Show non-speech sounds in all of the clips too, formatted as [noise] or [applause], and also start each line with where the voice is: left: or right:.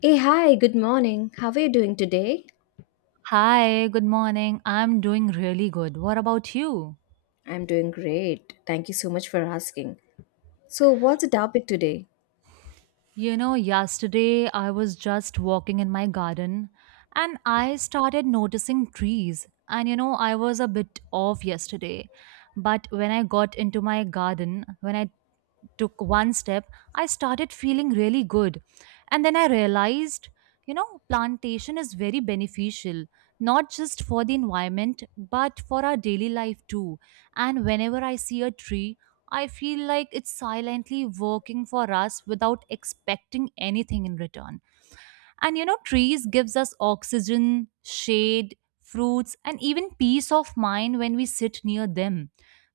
left: Hey, hi, good morning. How are you doing today?
right: Hi, good morning. I'm doing really good. What about you?
left: I'm doing great. Thank you so much for asking. So, what's the topic today?
right: You know, yesterday I was just walking in my garden and I started noticing trees. And you know, I was a bit off yesterday. But when I got into my garden, when I took one step, I started feeling really good. And then I realized, you know, plantation is very beneficial, not just for the environment, but for our daily life too. And whenever I see a tree, I feel like it's silently working for us without expecting anything in return. And you know, trees gives us oxygen, shade, fruits, and even peace of mind when we sit near them.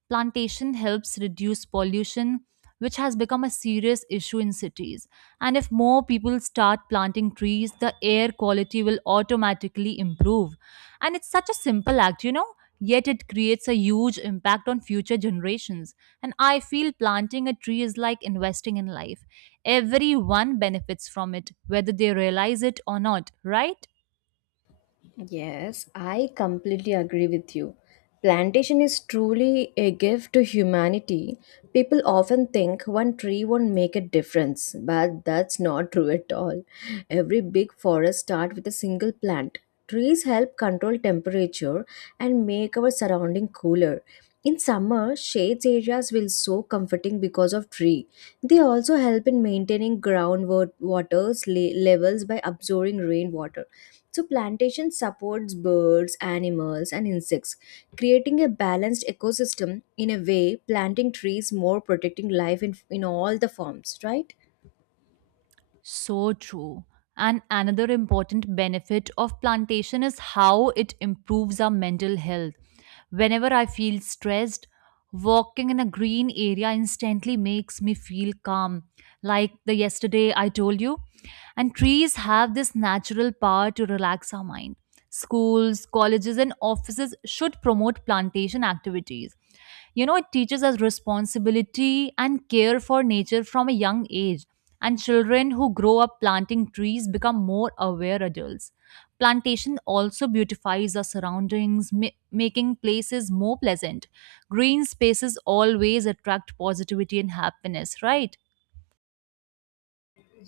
right: Plantation helps reduce pollution, which has become a serious issue in cities. And if more people start planting trees, the air quality will automatically improve. And it's such a simple act, you know, yet it creates a huge impact on future generations. And I feel planting a tree is like investing in life. Everyone benefits from it, whether they realize it or not, right?
left: Yes, I completely agree with you. Plantation is truly a gift to humanity. People often think one tree won't make a difference, but that's not true at all. Every big forest starts with a single plant. Trees help control temperature and make our surrounding cooler. In summer, shades areas will so comforting because of tree. They also help in maintaining groundwater levels by absorbing rainwater. So, plantation supports birds, animals, and insects, creating a balanced ecosystem in a way, planting trees more protecting life in all the forms, right?
right: So true. And another important benefit of plantation is how it improves our mental health. Whenever I feel stressed, walking in a green area instantly makes me feel calm, like the yesterday I told you. And trees have this natural power to relax our mind. Schools, colleges, and offices should promote plantation activities. You know, it teaches us responsibility and care for nature from a young age. And children who grow up planting trees become more aware adults. Plantation also beautifies our surroundings, making places more pleasant. Green spaces always attract positivity and happiness, right?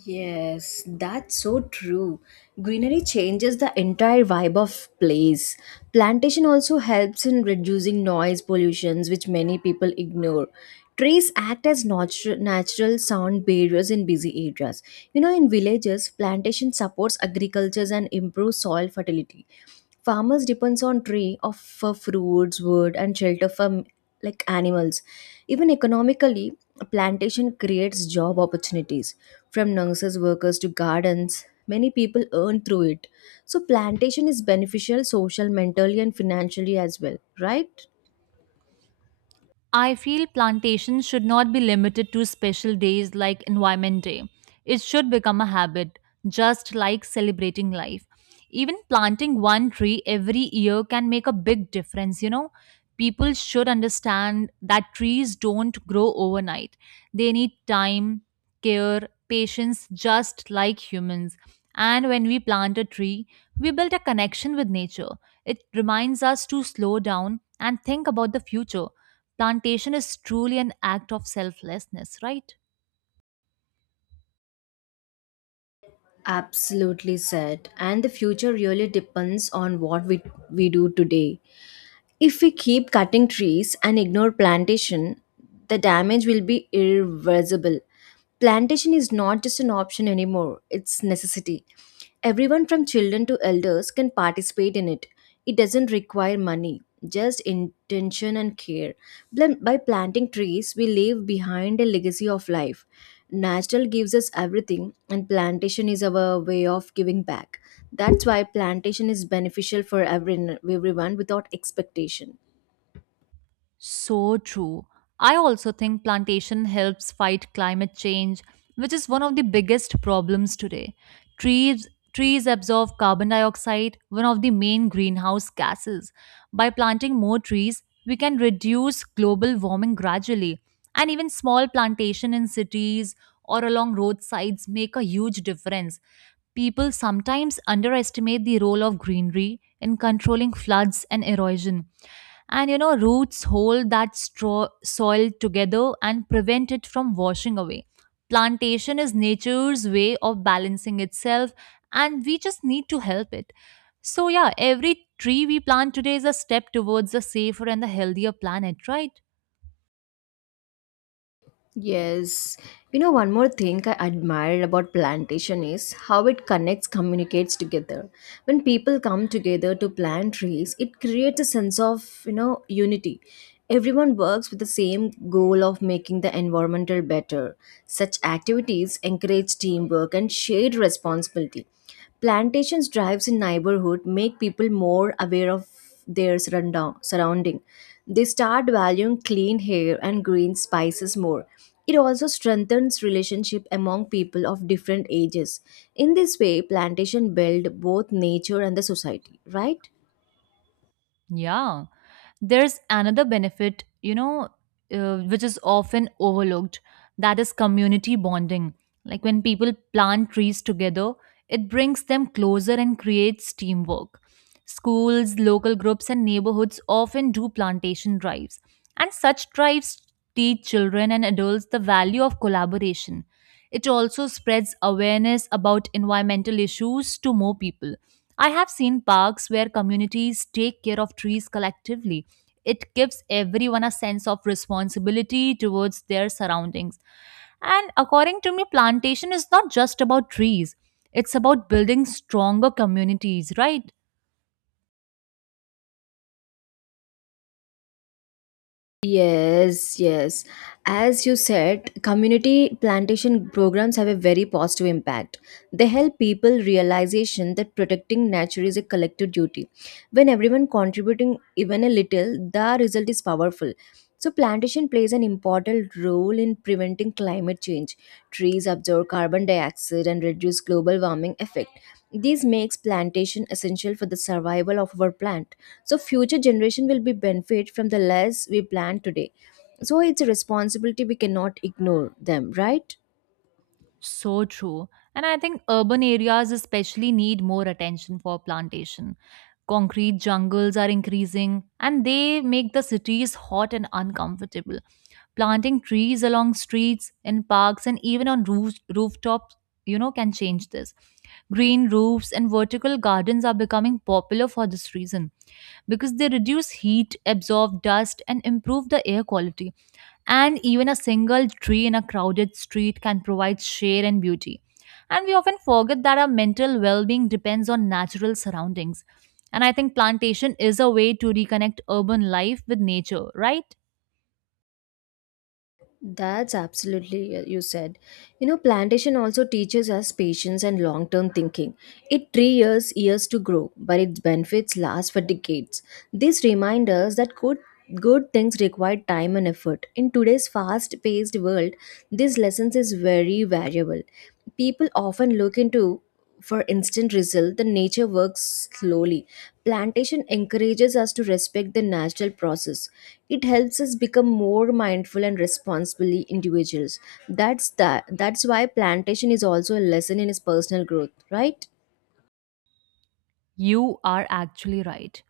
left: Yes, that's so true. Greenery changes the entire vibe of place. Plantation also helps in reducing noise pollutions which many people ignore. Trees act as natural sound barriers in busy areas. In villages, plantation supports agriculture and improves soil fertility. Farmers depends on tree of for fruits wood and shelter for like animals. Even economically, plantation creates job opportunities. From nurses workers to gardens, many people earn through it. So plantation is beneficial social mentally and financially as well, right?
right: I feel plantations should not be limited to special days like Environment Day. It should become a habit, just like celebrating life. Even planting one tree every year can make a big difference, you know. People should understand that trees don't grow overnight. They need time, care, patience, just like humans. And when we plant a tree, we build a connection with nature. It reminds us to slow down and think about the future. Plantation is truly an act of selflessness, right?
left: Absolutely said. And the future really depends on what we do today. If we keep cutting trees and ignore plantation, the damage will be irreversible. Plantation is not just an option anymore, it's necessity. Everyone from children to elders can participate in it. It doesn't require money, just intention and care. By planting trees, we leave behind a legacy of life. Natural gives us everything, and plantation is our way of giving back. That's why plantation is beneficial for everyone, everyone without expectation.
right: So true. I also think plantation helps fight climate change, which is one of the biggest problems today. Trees trees absorb carbon dioxide, one of the main greenhouse gases. By planting more trees, we can reduce global warming gradually. And even small plantation in cities or along roadsides make a huge difference. People sometimes underestimate the role of greenery in controlling floods and erosion. And you know, roots hold that straw soil together and prevent it from washing away. Plantation is nature's way of balancing itself, and we just need to help it. So, yeah, every tree we plant today is a step towards a safer and a healthier planet, right?
left: Yes. One more thing I admired about plantation is how it connects, communicates together. When people come together to plant trees, it creates a sense of, unity. Everyone works with the same goal of making the environmental better. Such activities encourage teamwork and shared responsibility. Plantations drives in neighborhood make people more aware of their surrounding. They start valuing clean air and green spices more. It also strengthens relationship among people of different ages. In this way, plantation build both nature and the society, right?
right: Yeah. There's another benefit, you know, which is often overlooked, that is community bonding. Like when people plant trees together, it brings them closer and creates teamwork. Schools, local groups, and neighborhoods often do plantation drives. And such drives teach children and adults the value of collaboration. It also spreads awareness about environmental issues to more people. I have seen parks where communities take care of trees collectively. It gives everyone a sense of responsibility towards their surroundings. And according to me, plantation is not just about trees, it's about building stronger communities, right?
left: Yes, yes. As you said, community plantation programs have a very positive impact. They help people realization that protecting nature is a collective duty. When everyone contributing even a little, the result is powerful. So plantation plays an important role in preventing climate change. Trees absorb carbon dioxide and reduce global warming effect. This makes plantation essential for the survival of our plant. So future generation will be benefit from the less we plant today. So it's a responsibility we cannot ignore them, right?
right: So true. And I think urban areas especially need more attention for plantation. Concrete jungles are increasing and they make the cities hot and uncomfortable. Planting trees along streets, in parks, and even on roofs, rooftops, you know, can change this. Green roofs and vertical gardens are becoming popular for this reason because they reduce heat, absorb dust, and improve the air quality. And even a single tree in a crowded street can provide shade and beauty. And we often forget that our mental well being depends on natural surroundings. And I think plantation is a way to reconnect urban life with nature, right?
left: That's absolutely, you said. Plantation also teaches us patience and long term thinking. It three years to grow, but its benefits last for decades. This reminds us that good things require time and effort. In today's fast paced world, this lessons is very valuable. People often look into for instant result. The nature works slowly. Plantation encourages us to respect the natural process. It helps us become more mindful and responsibly individuals. That's why plantation is also a lesson in his personal growth, right?
right: You are actually right.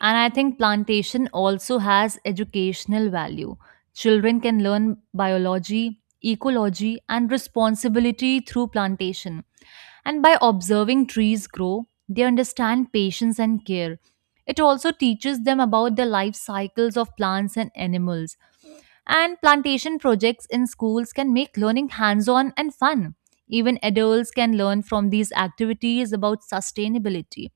right: And I think plantation also has educational value. Children can learn biology, ecology, and responsibility through plantation. And by observing trees grow, they understand patience and care. It also teaches them about the life cycles of plants and animals. And plantation projects in schools can make learning hands on and fun. Even adults can learn from these activities about sustainability.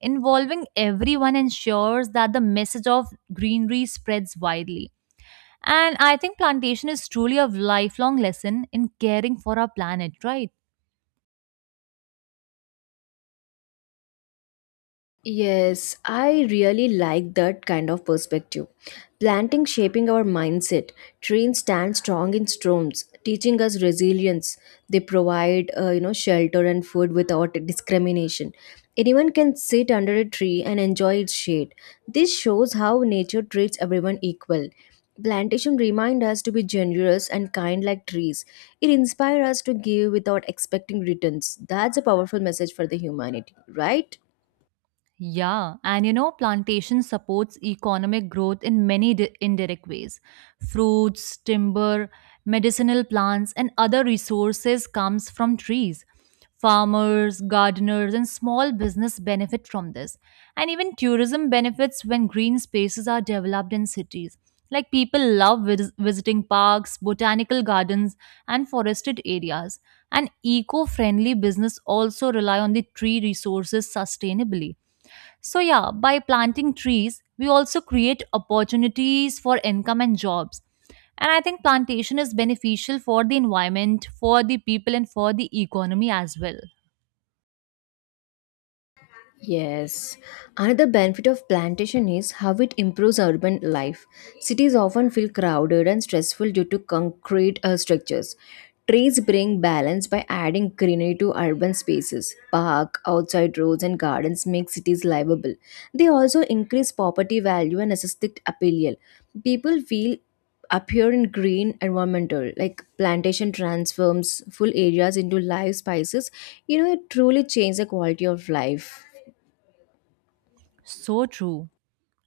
right: Involving everyone ensures that the message of greenery spreads widely. And I think plantation is truly a lifelong lesson in caring for our planet, right?
left: Yes, I really like that kind of perspective. Planting shaping our mindset. Trees stand strong in storms, teaching us resilience. They provide, shelter and food without discrimination. Anyone can sit under a tree and enjoy its shade. This shows how nature treats everyone equal. Plantation remind us to be generous and kind like trees. It inspires us to give without expecting returns. That's a powerful message for the humanity, right?
right: Yeah, and you know, plantation supports economic growth in many indirect ways. Fruits, timber, medicinal plants, and other resources comes from trees. Farmers, gardeners, and small business benefit from this. And even tourism benefits when green spaces are developed in cities. Like people love visiting parks, botanical gardens, and forested areas. And eco-friendly business also rely on the tree resources sustainably. So, yeah, by planting trees, we also create opportunities for income and jobs. And I think plantation is beneficial for the environment, for the people, and for the economy as well.
left: Yes. Another benefit of plantation is how it improves urban life. Cities often feel crowded and stressful due to concrete structures. Trees bring balance by adding greenery to urban spaces. Park, outside roads, and gardens make cities livable. They also increase property value and aesthetic appeal. People feel appear in green environmental like plantation transforms full areas into live spaces. It truly changes the quality of life.
right: So true.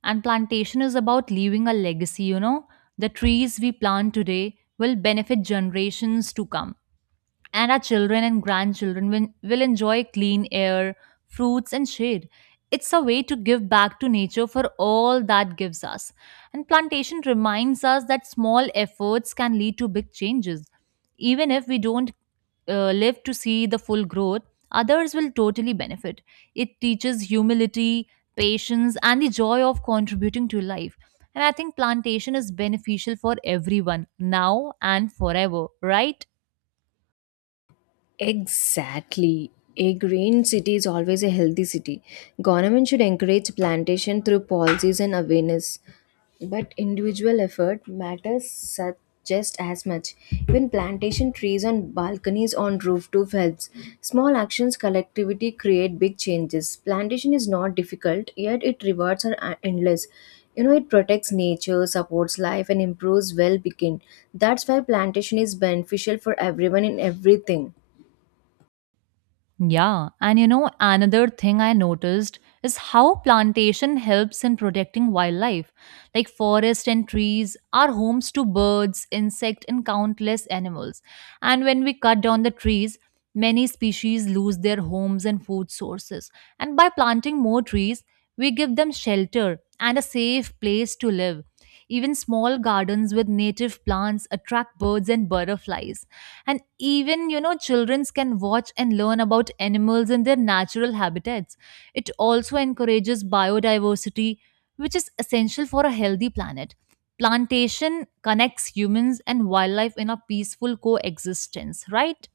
right: And plantation is about leaving a legacy, you know. The trees we plant today will benefit generations to come. And our children and grandchildren will enjoy clean air, fruits, and shade. It's a way to give back to nature for all that gives us. And plantation reminds us that small efforts can lead to big changes. Even if we don't live to see the full growth, others will totally benefit. It teaches humility, patience, and the joy of contributing to life. And I think plantation is beneficial for everyone now and forever, right?
left: Exactly. A green city is always a healthy city. Government should encourage plantation through policies and awareness. But individual effort matters such just as much. Even plantation trees on balconies on rooftop helps. Small actions collectivity create big changes. Plantation is not difficult, yet its rewards are endless. It protects nature, supports life, and improves well-being. That's why plantation is beneficial for everyone in everything.
right: Yeah, and you know, another thing I noticed is how plantation helps in protecting wildlife. Like forest and trees are homes to birds, insect and countless animals. And when we cut down the trees, many species lose their homes and food sources. And by planting more trees, we give them shelter and a safe place to live. Even small gardens with native plants attract birds and butterflies, and even, you know, children can watch and learn about animals in their natural habitats. It also encourages biodiversity, which is essential for a healthy planet. Plantation connects humans and wildlife in a peaceful coexistence, right?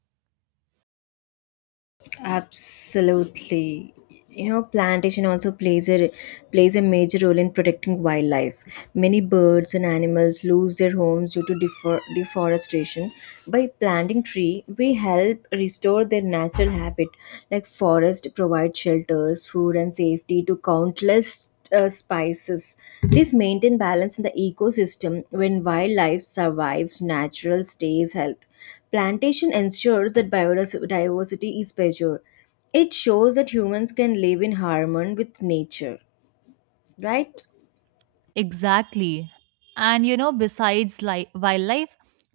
left: Absolutely. Plantation also plays a major role in protecting wildlife. Many birds and animals lose their homes due to deforestation. By planting tree, we help restore their natural habitat. Like forest provide shelters, food, and safety to countless spices. This maintain balance in the ecosystem. When wildlife survives, natural stays health. Plantation ensures that biodiversity is preserved. It shows that humans can live in harmony with nature, right?
right: Exactly. And you know, besides wildlife,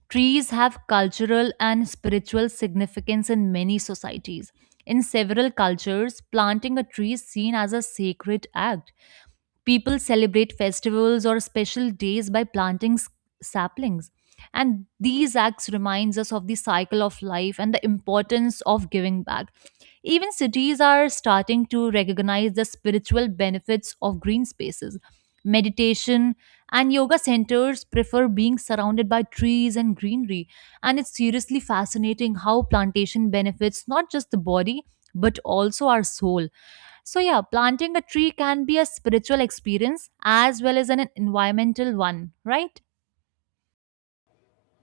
right: trees have cultural and spiritual significance in many societies. In several cultures, planting a tree is seen as a sacred act. People celebrate festivals or special days by planting saplings. And these acts reminds us of the cycle of life and the importance of giving back. Even cities are starting to recognize the spiritual benefits of green spaces. Meditation and yoga centers prefer being surrounded by trees and greenery. And it's seriously fascinating how plantation benefits not just the body but also our soul. So, yeah, planting a tree can be a spiritual experience as well as an environmental one, right?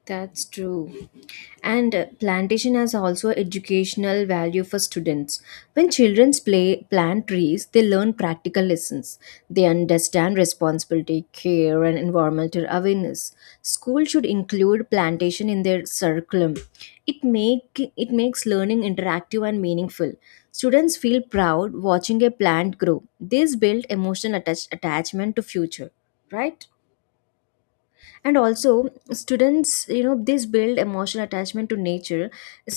left: That's true. And plantation has also educational value for students. When children play plant trees, they learn practical lessons. They understand responsibility, care, and environmental awareness. School should include plantation in their curriculum. It makes learning interactive and meaningful. Students feel proud watching a plant grow. This build emotional attachment to future, right? And also students, this build emotional attachment to nature.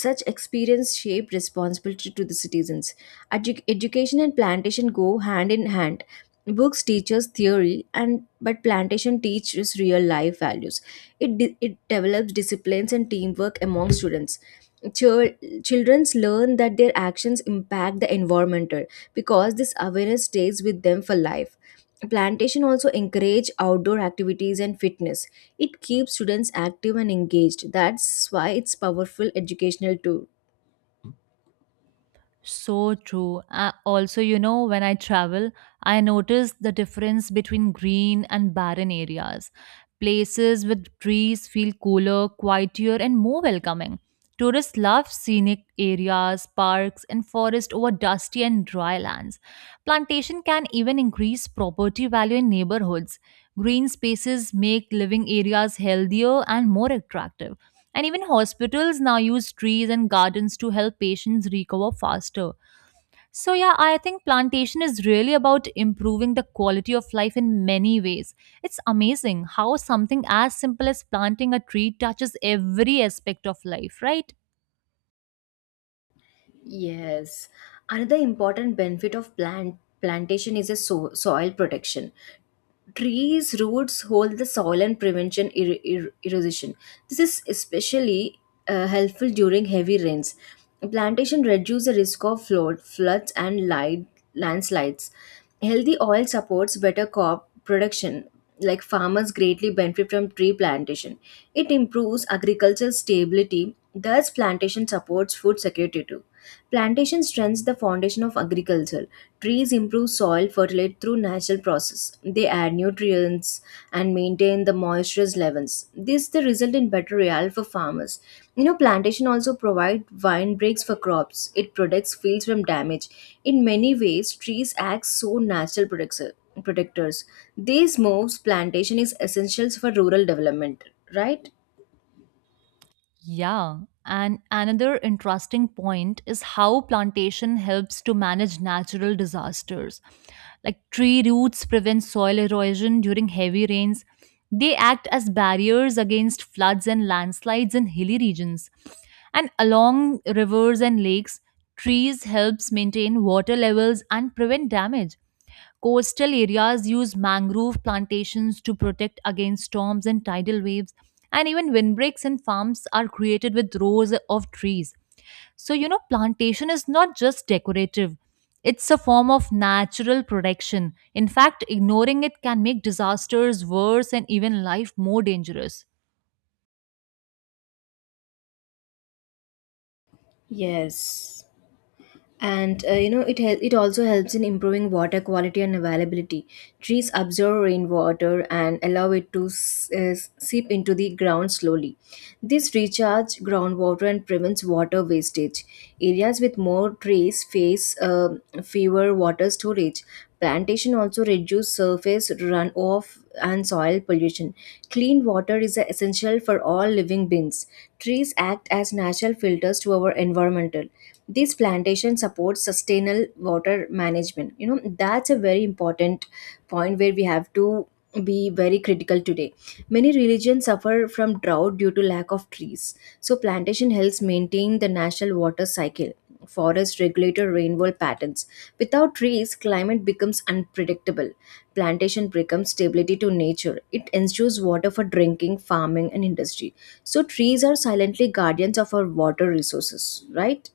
left: Such experience shape responsibility to the citizens. Education and plantation go hand in hand. Books teach us theory and but plantation teaches real life values. It develops disciplines and teamwork among students. Chil- Children's learn that their actions impact the environmental because this awareness stays with them for life. Plantation also encourage outdoor activities and fitness. It keeps students active and engaged. That's why it's powerful educational tool.
right: So true. Also, you know, when I travel, I notice the difference between green and barren areas. Places with trees feel cooler, quieter, and more welcoming. Tourists love scenic areas, parks, and forest over dusty and dry lands. Plantation can even increase property value in neighborhoods. Green spaces make living areas healthier and more attractive. And even hospitals now use trees and gardens to help patients recover faster. So, yeah, I think plantation is really about improving the quality of life in many ways. It's amazing how something as simple as planting a tree touches every aspect of life, right?
left: Yes. Another important benefit of plantation is a soil protection. Trees roots hold the soil and prevention erosion. This is especially helpful during heavy rains. Plantation reduce the risk of floods and light, landslides. Healthy soil supports better crop production. Like farmers greatly benefit from tree plantation. It improves agricultural stability. Thus plantation supports food security too. Plantation strengthens the foundation of agriculture. Trees improve soil fertility through natural process. They add nutrients and maintain the moisture levels. This the result in better real for farmers. Plantation also provide wind breaks for crops. It protects fields from damage. In many ways, trees act so natural protectors. These moves plantation is essentials for rural development, right?
right: Yeah, and another interesting point is how plantation helps to manage natural disasters. Like tree roots prevent soil erosion during heavy rains. They act as barriers against floods and landslides in hilly regions. And along rivers and lakes, trees helps maintain water levels and prevent damage. Coastal areas use mangrove plantations to protect against storms and tidal waves, and even windbreaks in farms are created with rows of trees. So, you know, plantation is not just decorative, it's a form of natural protection. In fact, ignoring it can make disasters worse and even life more dangerous.
left: Yes. And it also helps in improving water quality and availability. Trees absorb rainwater and allow it to seep into the ground slowly. This recharge groundwater and prevents water wastage. Areas with more trees face fewer water storage. Plantation also reduces surface runoff and soil pollution. Clean water is essential for all living beings. Trees act as natural filters to our environmental. These plantations support sustainable water management. That's a very important point where we have to be very critical today. Many religions suffer from drought due to lack of trees. So plantation helps maintain the natural water cycle. Forests regulate rainfall patterns. Without trees, climate becomes unpredictable. Plantation becomes stability to nature. It ensures water for drinking, farming, and industry. So trees are silently guardians of our water resources, right?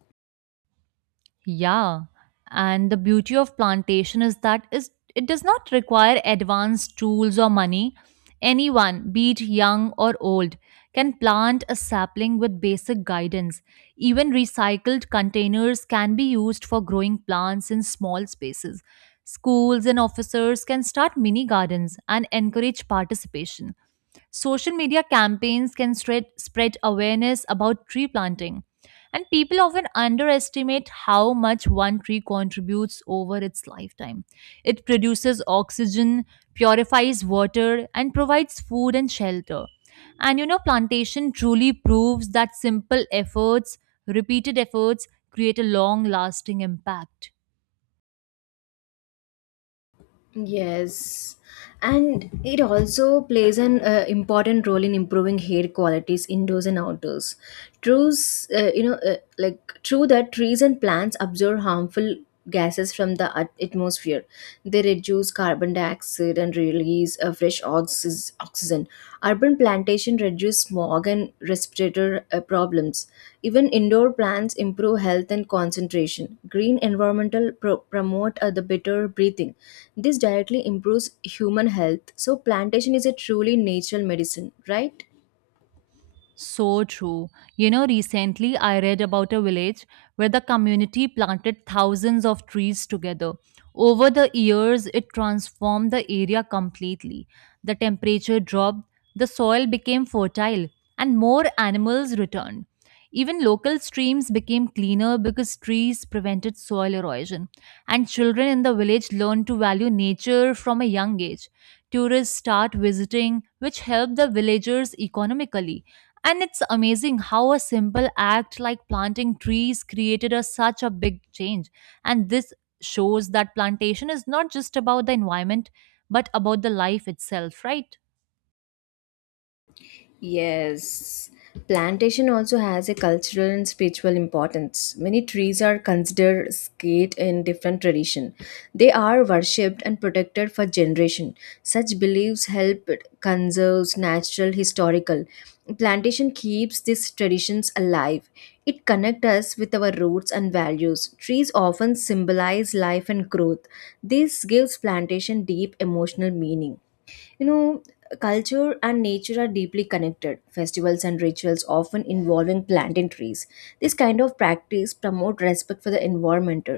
right: Yeah, and the beauty of plantation is that is it does not require advanced tools or money. Anyone, be it young or old, can plant a sapling with basic guidance. Even recycled containers can be used for growing plants in small spaces. Schools and officers can start mini gardens and encourage participation. Social media campaigns can spread awareness about tree planting. And people often underestimate how much one tree contributes over its lifetime. It produces oxygen, purifies water, and provides food and shelter. And you know, plantation truly proves that simple efforts, repeated efforts, create a long lasting impact.
left: Yes, and it also plays an important role in improving hair qualities indoors and outdoors. Like true that trees and plants absorb harmful gases from the atmosphere. They reduce carbon dioxide and release fresh oxygen. Urban plantation reduce smog and respiratory problems. Even indoor plants improve health and concentration. Green environmental promote the better breathing. This directly improves human health. So plantation is a truly natural medicine, right?
right: So true. You know, recently I read about a village where the community planted thousands of trees together. Over the years, it transformed the area completely. The temperature dropped, the soil became fertile, and more animals returned. Even local streams became cleaner because trees prevented soil erosion. And children in the village learned to value nature from a young age. Tourists start visiting, which helped the villagers economically, and it's amazing how a simple act like planting trees created such a big change. And this shows that plantation is not just about the environment, but about the life itself, right?
left: Yes, plantation also has a cultural and spiritual importance. Many trees are considered sacred in different tradition. They are worshipped and protected for generation. Such beliefs help conserves natural historical. Plantation keeps these traditions alive. It connects us with our roots and values. Trees often symbolize life and growth. This gives plantation deep emotional meaning. You know, Culture and nature are deeply connected. Festivals and rituals often involving planting trees. This kind of practice promote respect for the environment.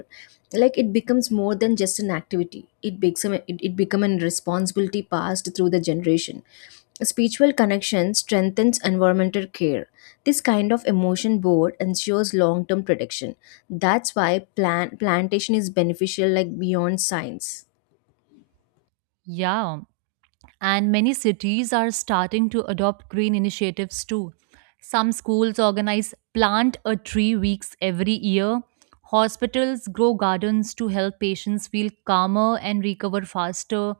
left: Like it becomes more than just an activity. It become a responsibility passed through the generation. Spiritual connection strengthens environmental care. This kind of emotion board ensures long-term protection. That's why plantation is beneficial like beyond science.
right: Yeah, and many cities are starting to adopt green initiatives too. Some schools organize plant a tree weeks every year. Hospitals grow gardens to help patients feel calmer and recover faster.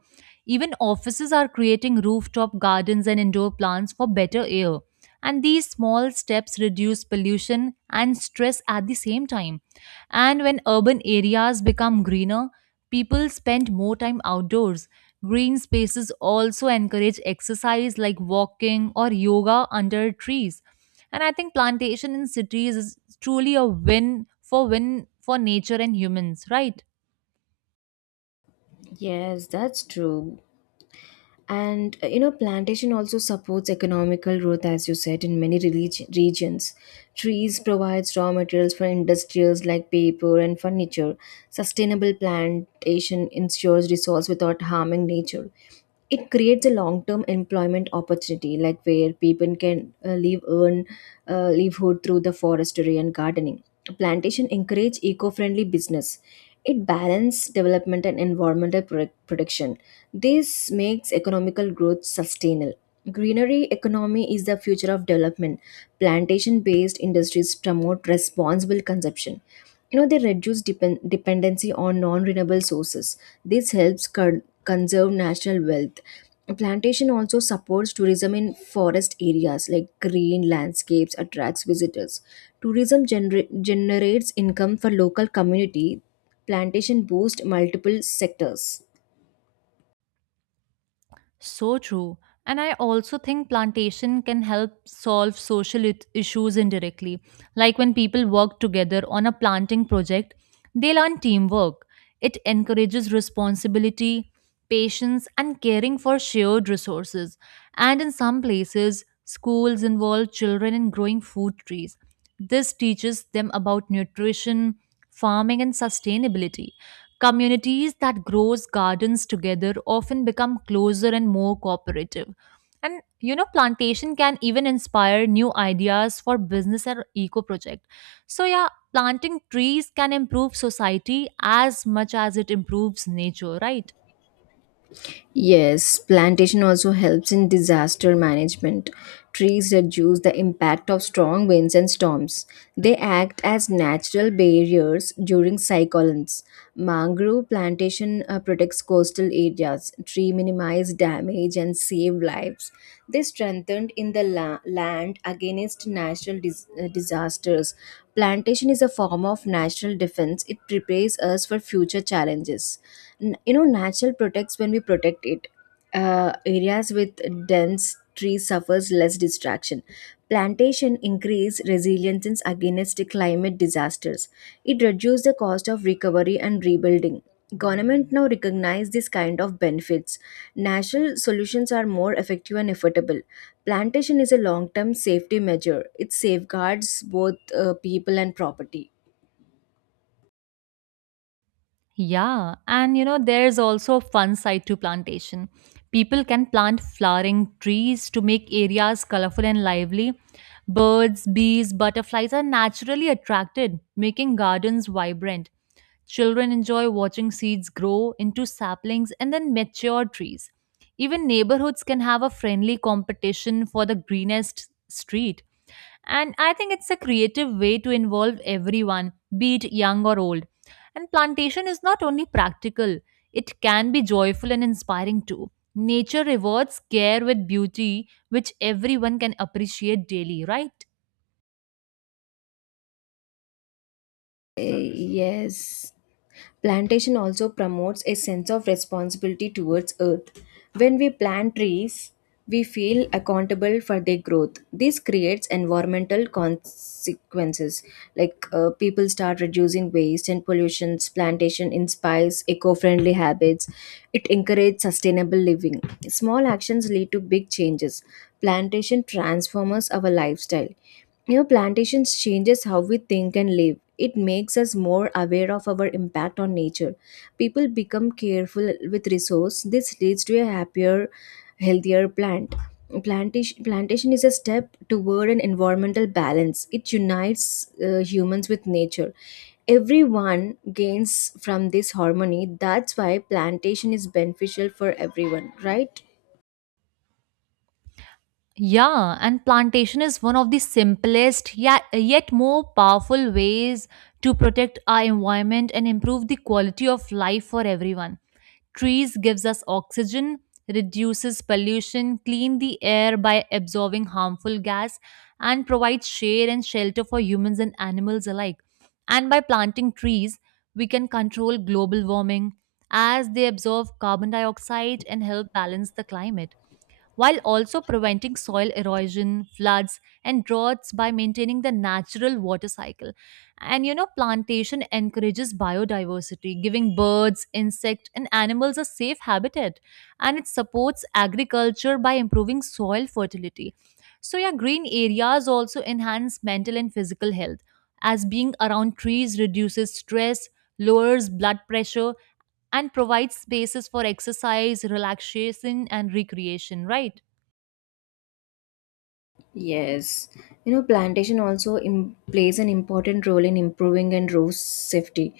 right: Even offices are creating rooftop gardens and indoor plants for better air. And these small steps reduce pollution and stress at the same time. And when urban areas become greener, people spend more time outdoors. Green spaces also encourage exercise like walking or yoga under trees. And I think plantation in cities is truly a win for nature and humans, right?
left: Yes, that's true. And plantation also supports economical growth as you said in many regions. Trees provides raw materials for industries like paper and furniture. Sustainable plantation ensures resource without harming nature. It creates a long-term employment opportunity like where people can live earn livelihood through the forestry and gardening. Plantation encourage eco-friendly business. It balance development and environmental protection. This makes economical growth sustainable. Greenery economy is the future of development. Plantation based industries promote responsible consumption. They reduce dependency on non-renewable sources. This helps conserve national wealth. A plantation also supports tourism in forest areas like green landscapes attracts visitors. Tourism generates income for local community. Plantation boosts multiple sectors.
right: So true. And I also think plantation can help solve social issues indirectly. Like when people work together on a planting project, they learn teamwork. It encourages responsibility, patience, and caring for shared resources. And in some places, schools involve children in growing food trees. This teaches them about nutrition, farming, and sustainability. Communities that grows gardens together often become closer and more cooperative. And you know, plantation can even inspire new ideas for business and eco project. So yeah, planting trees can improve society as much as it improves nature, right?
left: Yes, plantation also helps in disaster management. Trees reduce the impact of strong winds and storms. They act as natural barriers during cyclones. Mangrove plantation protects coastal areas. Tree minimize damage and save lives. They strengthened in the land against natural disasters. Plantation is a form of national defense. It prepares us for future challenges. Natural protects when we protect it. Areas with dense trees suffers less distraction. Plantation increase resilience against climate disasters. It reduces the cost of recovery and rebuilding. Government now recognize this kind of benefits. Natural solutions are more effective and affordable. Plantation is a long term safety measure. It safeguards both people and property.
right: Yeah, and you know, there's also a fun side to plantation. People can plant flowering trees to make areas colorful and lively. Birds, bees, butterflies are naturally attracted, making gardens vibrant. Children enjoy watching seeds grow into saplings and then mature trees. Even neighborhoods can have a friendly competition for the greenest street. And I think it's a creative way to involve everyone, be it young or old. And plantation is not only practical, it can be joyful and inspiring too. Nature rewards care with beauty, which everyone can appreciate daily, right?
left: Uh, yes. Plantation also promotes a sense of responsibility towards earth. When we plant trees, we feel accountable for their growth. This creates environmental consequences, like people start reducing waste and pollutions. Plantation inspires eco-friendly habits. It encourages sustainable living. Small actions lead to big changes. Plantation transforms our lifestyle. New plantations changes how we think and live. It makes us more aware of our impact on nature. People become careful with resource. This leads to a happier, healthier plant. Plantation is a step toward an environmental balance. It unites humans with nature. Everyone gains from this harmony. That's why plantation is beneficial for everyone, right?
right: Yeah, and plantation is one of the simplest yet more powerful ways to protect our environment and improve the quality of life for everyone. Trees gives us oxygen, reduces pollution, clean the air by absorbing harmful gas and provides shade and shelter for humans and animals alike. And by planting trees, we can control global warming as they absorb carbon dioxide and help balance the climate while also preventing soil erosion, floods, and droughts by maintaining the natural water cycle. And you know, plantation encourages biodiversity, giving birds, insects, and animals a safe habitat. And it supports agriculture by improving soil fertility. So, yeah, green areas also enhance mental and physical health, as being around trees reduces stress, lowers blood pressure, and provides spaces for exercise, relaxation, and recreation, right?
left: Yes, plantation also plays an important role in improving and road safety.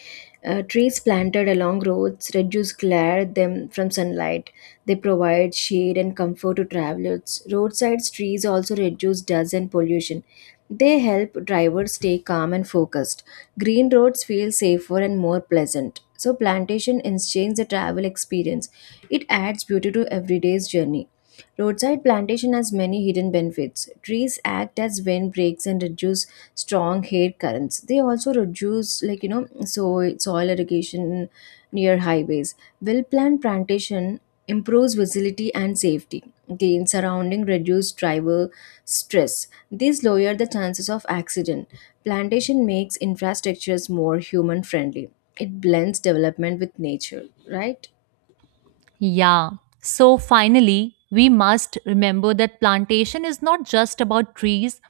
left: Trees planted along roads reduce glare them from sunlight. They provide shade and comfort to travelers. Roadside trees also reduce dust and pollution. They help drivers stay calm and focused. Green roads feel safer and more pleasant. So plantation enhances the travel experience. It adds beauty to everyday's journey. Roadside plantation has many hidden benefits. Trees act as wind breaks and reduce strong air currents. They also reduce, so soil irrigation near highways. Well-planned plantation improves visibility and safety. Gain surrounding reduce driver stress. These lower the chances of accident. Plantation makes infrastructures more human friendly. It blends development with nature, right?
right: Yeah. So finally, we must remember that plantation is not just about trees,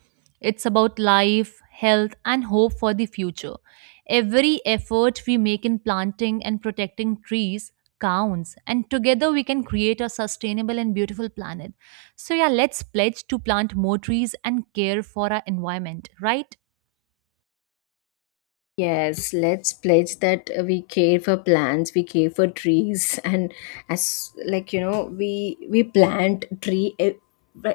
right: it's about life, health, and hope for the future. Every effort we make in planting and protecting trees counts, and together we can create a sustainable and beautiful planet. So, yeah, let's pledge to plant more trees and care for our environment, right?
left: Yes, let's pledge that we care for plants, we care for trees, [laughs] and as like we plant tree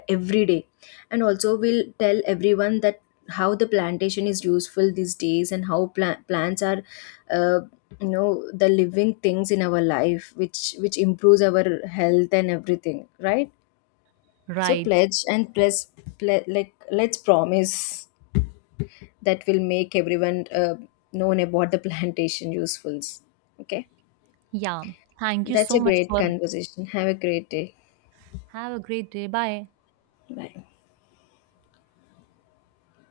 left: every day, and also we'll tell everyone that how the plantation is useful these days and how plants are, uh, the living things in our life, which improves our health and everything, right? So
right: Right.
left: pledge and plus, like let's promise that will make everyone known about the plantation usefuls. Okay,
right: Yeah. Thank you
left: that's a
right: so much
left: great
right: for.
left: conversation. Have a great day.
right: Have a great day. Bye.
left: Bye.